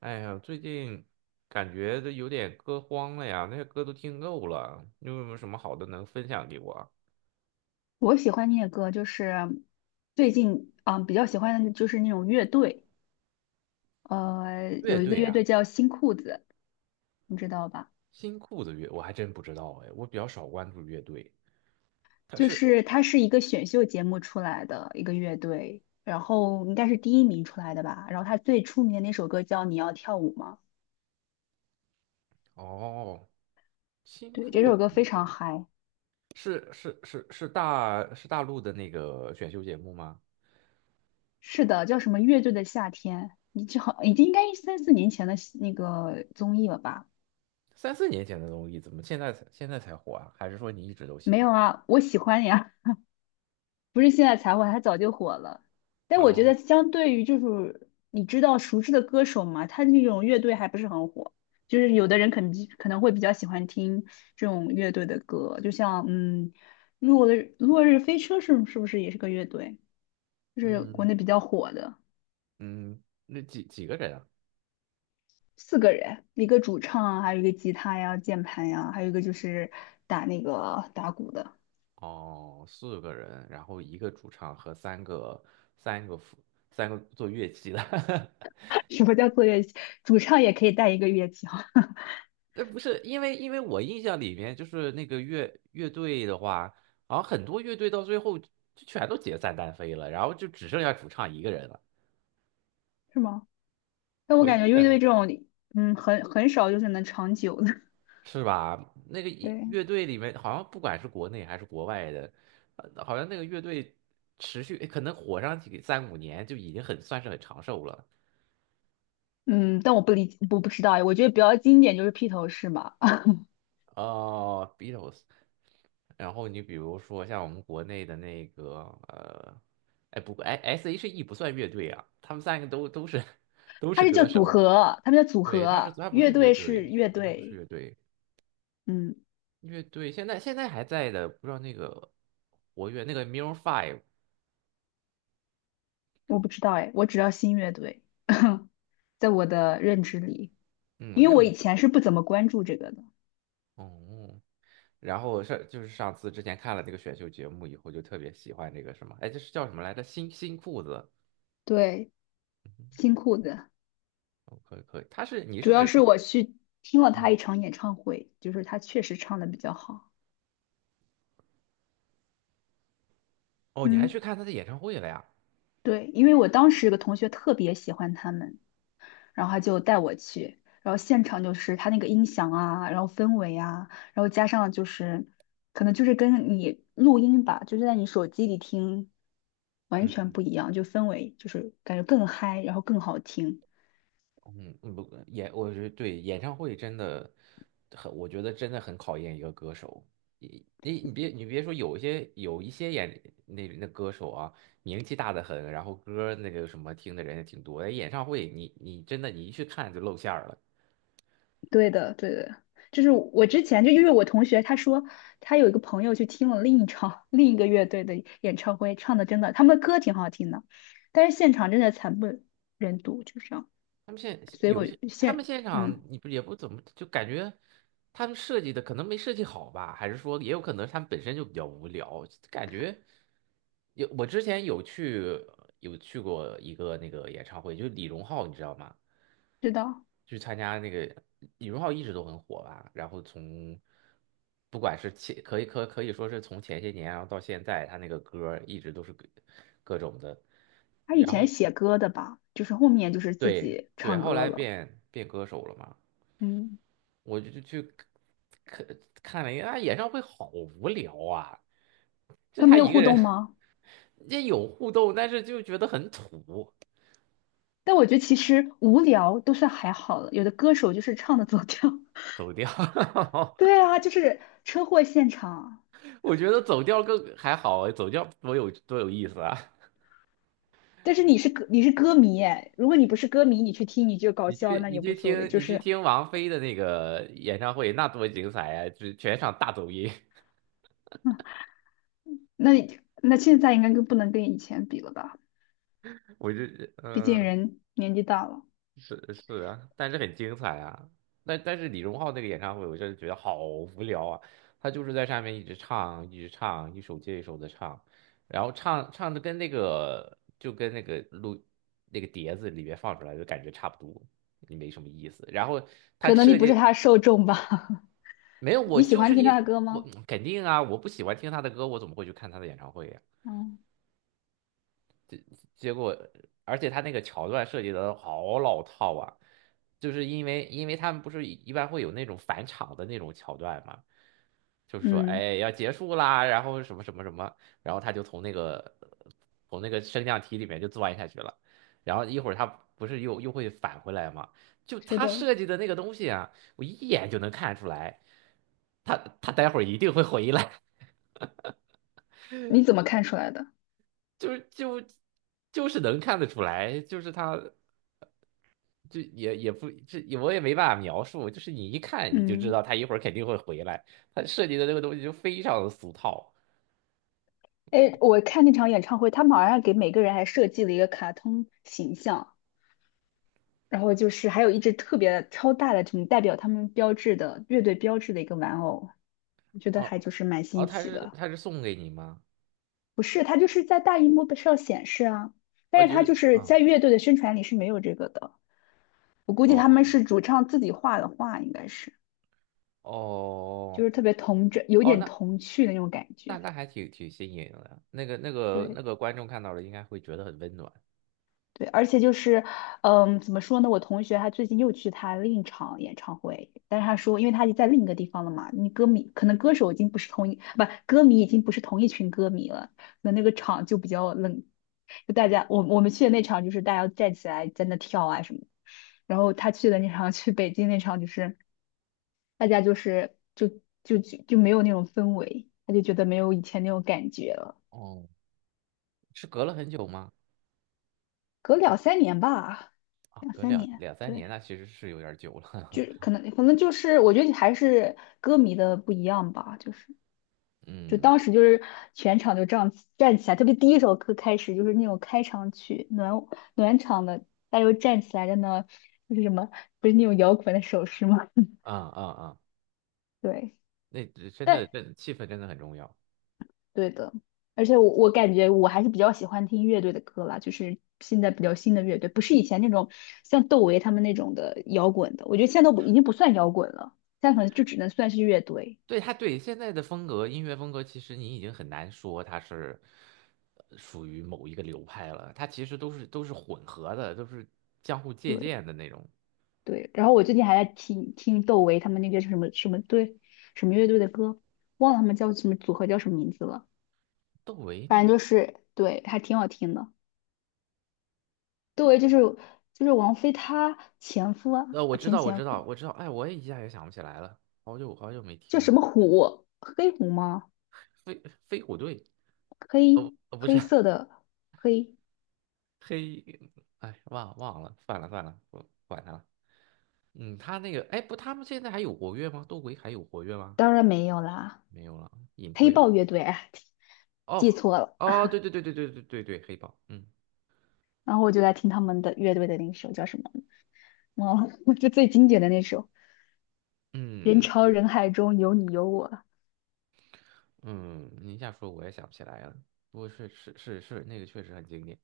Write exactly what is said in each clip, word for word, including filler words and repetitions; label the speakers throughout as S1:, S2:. S1: 哎呀，最近感觉都有点歌荒了呀，那些歌都听够了。你有没有什么好的能分享给我啊。
S2: 我喜欢听的歌就是最近啊、比较喜欢的就是那种乐队，呃，
S1: 乐
S2: 有一个
S1: 队
S2: 乐
S1: 啊，
S2: 队叫新裤子，你知道吧？
S1: 新裤子乐，我还真不知道哎，我比较少关注乐队。
S2: 就是它是一个选秀节目出来的一个乐队，然后应该是第一名出来的吧。然后它最出名的那首歌叫《你要跳舞吗》，
S1: 哦，新
S2: 对，这
S1: 裤
S2: 首
S1: 子
S2: 歌非
S1: 乐
S2: 常
S1: 队
S2: 嗨。
S1: 是是是是大是大陆的那个选秀节目吗？
S2: 是的，叫什么乐队的夏天，你就好已经应该三四年前的那个综艺了吧？
S1: 三四年前的东西，怎么现在才现在才火啊？还是说你一直都喜
S2: 没
S1: 欢？
S2: 有啊，我喜欢呀。不是现在才火，他早就火了。但我觉
S1: 啊，
S2: 得相对于就是你知道熟知的歌手嘛，他那种乐队还不是很火。就是有的人可能可能会比较喜欢听这种乐队的歌，就像嗯，落日落日飞车是是不是也是个乐队？就是国
S1: 嗯
S2: 内比较火的，
S1: 嗯，那几几个人啊？
S2: 四个人，一个主唱啊，还有一个吉他呀、键盘呀，还有一个就是打那个打鼓的。
S1: 哦，四个人，然后一个主唱和三个三个辅三个做乐器的。
S2: 什么叫做乐器？主唱也可以带一个乐器啊，
S1: 呃，不是，因为因为我印象里面就是那个乐乐队的话，好像很多乐队到最后就全都解散单飞了，然后就只剩下主唱一个人了。
S2: 是吗？但我
S1: 我
S2: 感觉
S1: 印
S2: 乐
S1: 象
S2: 队
S1: 里
S2: 这种，嗯，很很少就是能长久的。
S1: 是吧？那个一
S2: 对，
S1: 乐队里面好像不管是国内还是国外的，呃好像那个乐队持续可能火上几三五年就已经很算是很长寿了。
S2: 嗯，但我不理，我不知道，我觉得比较经典就是披头士嘛，啊，
S1: 哦，Beatles。然后你比如说像我们国内的那个呃，哎不过哎 S H E 不算乐队啊，他们三个都都是 都
S2: 它
S1: 是
S2: 是叫
S1: 歌
S2: 组
S1: 手，
S2: 合，他们叫组
S1: 对，他是
S2: 合，
S1: 他不
S2: 乐
S1: 是乐
S2: 队是
S1: 队，
S2: 乐
S1: 他不是
S2: 队，
S1: 乐队，
S2: 嗯，
S1: 乐队现在现在还在的，不知道那个活跃那个 m i r r Five，
S2: 我不知道哎，我只要新乐队，在我的认知里，
S1: 嗯，
S2: 因
S1: 那
S2: 为我以前是不怎么关注这个的。
S1: 哦，然后上就是上次之前看了那个选秀节目以后，就特别喜欢这个什么，哎，这是叫什么来着？新新裤子，
S2: 对，新裤子，
S1: 哦，可以可以，他是你
S2: 主
S1: 是
S2: 要
S1: 指
S2: 是我去听了他
S1: 嗯。
S2: 一场演唱会，就是他确实唱的比较好。
S1: 哦，你还去
S2: 嗯，
S1: 看他的演唱会了呀？
S2: 对，因为我当时有个同学特别喜欢他们。然后他就带我去，然后现场就是他那个音响啊，然后氛围啊，然后加上就是可能就是跟你录音吧，就是在你手机里听完
S1: 嗯
S2: 全不一样，就氛围就是感觉更嗨，然后更好听。
S1: 嗯，嗯不，演，我觉得对演唱会真的很，我觉得真的很考验一个歌手。你你你别你别说，有一些有一些演那那歌手啊，名气大的很，然后歌儿那个什么听的人也挺多。哎，演唱会你你真的你一去看就露馅儿了。
S2: 对的，对的，就是我之前就因为我同学他说他有一个朋友去听了另一场 另一个乐队的演唱会，唱的真的他们的歌挺好听的，但是现场真的惨不忍睹，就这样。
S1: 他们现
S2: 所以
S1: 有
S2: 我
S1: 些，他们
S2: 现
S1: 现场
S2: 嗯
S1: 你不也不怎么就感觉他们设计的可能没设计好吧，还是说也有可能他们本身就比较无聊，感觉有我之前有去有去过一个那个演唱会，就是李荣浩，你知道吗？
S2: 知道。
S1: 去参加那个李荣浩一直都很火吧，然后从不管是前可以可可以说是从前些年，然后到现在，他那个歌儿一直都是各各种的，
S2: 他以前写歌的吧，就是后面就是自
S1: 对
S2: 己
S1: 对，
S2: 唱
S1: 后
S2: 歌
S1: 来
S2: 了。
S1: 变变歌手了嘛。
S2: 嗯，
S1: 我就就去看看了一下，啊演唱会好无聊啊，就
S2: 他没
S1: 他
S2: 有
S1: 一个
S2: 互
S1: 人，
S2: 动吗？
S1: 也有互动，但是就觉得很土，
S2: 但我觉得其实无聊都算还好了，有的歌手就是唱的走调。
S1: 走调。
S2: 对啊，就是车祸现场。
S1: 我觉得走调更还好，走调多有多有意思啊！
S2: 但是你是歌你是歌迷哎，如果你不是歌迷，你去听你就搞
S1: 你
S2: 笑，
S1: 去
S2: 那
S1: 你
S2: 也无
S1: 去
S2: 所谓。
S1: 听
S2: 就
S1: 你去
S2: 是
S1: 听王菲的那个演唱会，那多精彩啊！就全场大走音，
S2: 那那现在应该跟不能跟以前比了吧？
S1: 我就
S2: 毕竟
S1: 嗯。
S2: 人年纪大了，
S1: 是是啊，但是很精彩啊。但但是李荣浩那个演唱会，我真的觉得好无聊啊。他就是在上面一直唱，一直唱，一首接一首的唱，然后唱唱的跟那个就跟那个录那个碟子里面放出来的感觉差不多，也没什么意思。然后他
S2: 可能你
S1: 设
S2: 不是
S1: 计
S2: 他的受众吧？
S1: 没有，我
S2: 你喜
S1: 就
S2: 欢
S1: 是
S2: 听他的
S1: 一
S2: 歌
S1: 我
S2: 吗？
S1: 肯定啊，我不喜欢听他的歌，我怎么会去看他的演唱会呀？
S2: 嗯
S1: 结果，而且他那个桥段设计的好老套啊，就是因为因为他们不是一一般会有那种返场的那种桥段嘛，就是说
S2: 嗯，
S1: 哎要结束啦，然后什么什么什么，然后他就从那个从那个升降梯里面就钻下去了，然后一会儿他不是又又会返回来嘛，就
S2: 是
S1: 他
S2: 的。
S1: 设计的那个东西啊，我一眼就能看出来，他他待会儿一定会回来，
S2: 你怎么看出来的？
S1: 就是就就是能看得出来，就是他。就也也不这我也没办法描述，就是你一看你就知
S2: 嗯。
S1: 道他一会儿肯定会回来，他设计的这个东西就非常的俗套。
S2: 哎，我看那场演唱会，他们好像给每个人还设计了一个卡通形象，然后就是还有一只特别超大的，这种代表他们标志的乐队标志的一个玩偶，我觉得还
S1: 哦
S2: 就是蛮
S1: 哦，
S2: 新
S1: 他
S2: 奇
S1: 是
S2: 的。
S1: 他是送给你吗？
S2: 不是，它就是在大荧幕上显示啊，
S1: 哦，
S2: 但是
S1: 就
S2: 它就
S1: 是
S2: 是
S1: 啊，
S2: 在乐队的宣传里是没有这个的。我估计他们
S1: 哦
S2: 是主唱自己画的画，应该是
S1: 哦
S2: 就是特别童真，有
S1: 哦，
S2: 点
S1: 那
S2: 童趣的那种感
S1: 那
S2: 觉。
S1: 那还挺挺新颖的，那个那个那
S2: 对，
S1: 个观众看到了应该会觉得很温暖。
S2: 对，而且就是，嗯，怎么说呢？我同学他最近又去他另一场演唱会，但是他说，因为他已经在另一个地方了嘛，你歌迷可能歌手已经不是同一，不，歌迷已经不是同一群歌迷了，那那个场就比较冷，就大家我我们去的那场就是大家站起来在那跳啊什么的然后他去的那场 去北京那场就是大家就是就就就就没有那种氛围，他就觉得没有以前那种感觉了，
S1: 哦，是隔了很久吗？
S2: 隔两三年吧，
S1: 啊，
S2: 两
S1: 隔
S2: 三
S1: 两
S2: 年，
S1: 两三
S2: 对。
S1: 年，那其实是有点儿久了。
S2: 就 可能可能就是我觉得还是歌迷的不一样吧，就是就
S1: 嗯，
S2: 当时就是全场就这样站起来，特别第一首歌开始就是那种开场曲暖暖场的，大家就站起来在那就是什么不是那种摇滚的手势吗？
S1: 啊啊啊，
S2: 对，
S1: 那真的，
S2: 但
S1: 真气氛真的很重要。
S2: 对的，而且我我感觉我还是比较喜欢听乐队的歌啦，就是现在比较新的乐队，不是以前那种像窦唯他们那种的摇滚的，我觉得现在都不已经不算摇滚了，现在可能就只能算是乐队。
S1: 对，他对现在的风格，音乐风格，其实你已经很难说它是呃属于某一个流派了，它其实都是都是混合的，都是相互借
S2: 对。
S1: 鉴的那种。
S2: 对，然后我最近还在听听窦唯他们那个什么什么队什么乐队的歌，忘了他们叫什么组合叫什么名字了，
S1: 窦唯那
S2: 反
S1: 个，
S2: 正就是对，还挺好听的。窦唯就是就是王菲她前夫啊，
S1: 呃，我知
S2: 前
S1: 道，我
S2: 前
S1: 知道，
S2: 夫
S1: 我知道，哎，我也一下也想不起来了，好久好久没
S2: 叫
S1: 听
S2: 什
S1: 了。
S2: 么虎？黑虎吗？
S1: 飞飞虎队，哦，
S2: 黑
S1: 呃不是
S2: 黑色的黑，
S1: 黑，哎，忘忘了，算了算了，不管他了。嗯，他那个，哎，不，他们现在还有活跃吗？窦唯还有活跃吗？
S2: 当然没有啦，
S1: 没有了，隐
S2: 黑
S1: 退了。
S2: 豹乐队，哎记
S1: 哦
S2: 错了。
S1: 哦，对对对对对对对对，黑豹，嗯。
S2: 然后我就在听他们的乐队的那首叫什么，忘了，就最经典的那首《人
S1: 嗯
S2: 潮人海中有你有我》。
S1: 嗯，你一下说我也想不起来了。不过是是是是，那个确实很经典。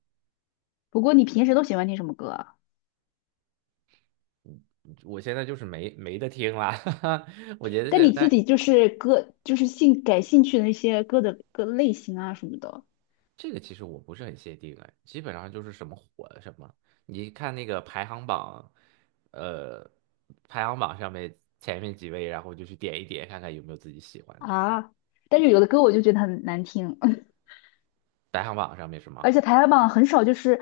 S2: 不过你平时都喜欢听什么歌啊？
S1: 我现在就是没没得听了，哈哈我觉得
S2: 但
S1: 现
S2: 你自
S1: 在
S2: 己就是歌，就是兴感兴趣的那些歌的歌类型啊什么的
S1: 这个其实我不是很限定哎，基本上就是什么火的什么。你看那个排行榜，呃，排行榜上面前面几位，然后就去点一点看看有没有自己喜欢的。
S2: 啊。但是有的歌我就觉得很难听，
S1: 排行榜上面什
S2: 而
S1: 么，
S2: 且排行榜很少，就是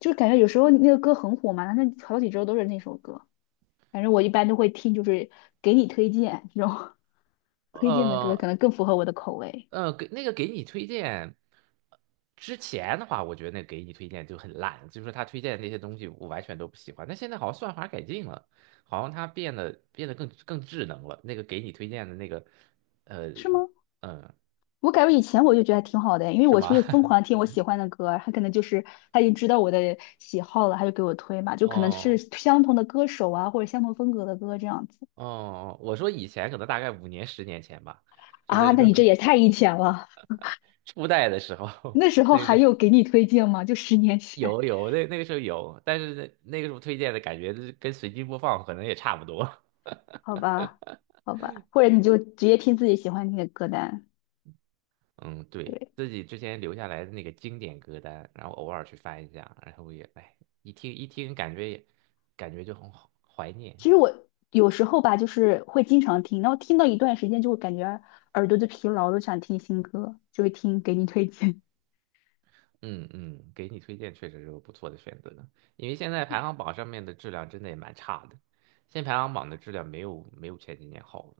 S2: 就是感觉有时候那个歌很火嘛，那好几周都是那首歌。反正我一般都会听，就是给你推荐这种 推荐的歌，
S1: 呃
S2: 可能更符合我的口味，
S1: 呃，给那个给你推荐之前的话，我觉得那个给你推荐就很烂，就是他推荐的那些东西我完全都不喜欢。但现在好像算法改进了，好像他变得变得更更智能了。那个给你推荐的那个，呃，
S2: 是吗？
S1: 嗯，
S2: 我感觉以前我就觉得还挺好的，因为
S1: 是
S2: 我就
S1: 吗？
S2: 会疯 狂听我喜欢的歌儿，他可能就是他已经知道我的喜好了，他就给我推嘛，就可能是
S1: 哦
S2: 相同的歌手啊，或者相同风格的歌这样子
S1: 哦，我说以前可能大概五年、十年前吧，就这
S2: 啊。
S1: 个
S2: 那
S1: 时候。
S2: 你这 也太以前了，
S1: 初代的时候
S2: 那时 候还有给你推荐吗？就十年前，
S1: 有有那那个时候有，但是那那个时候推荐的感觉就是跟随机播放可能也差不多。
S2: 好吧，好吧，或者你就直接听自己喜欢听的歌单。
S1: 嗯，对，
S2: 对，
S1: 自己之前留下来的那个经典歌单，然后偶尔去翻一下，然后也，哎，一听一听，感觉也感觉就很好怀念。
S2: 其实我有时候吧，就是会经常听，然后听到一段时间就会感觉耳朵就疲劳都想听新歌，就会听给你推荐。
S1: 嗯嗯，给你推荐确实是个不错的选择，因为现在排行榜上面的质量真的也蛮差的，现在排行榜的质量没有没有前几年好了。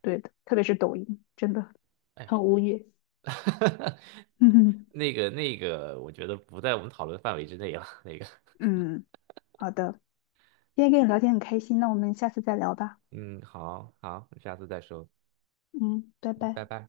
S2: 对的，特别是抖音，真的。
S1: 哎呀，
S2: 很无语。嗯，
S1: 那个那个，我觉得不在我们讨论范围之内了。那个，
S2: 嗯，好的，今天跟你聊天很开心，那我们下次再聊吧。
S1: 嗯，好好，下次再说，
S2: 嗯，拜
S1: 拜
S2: 拜。
S1: 拜。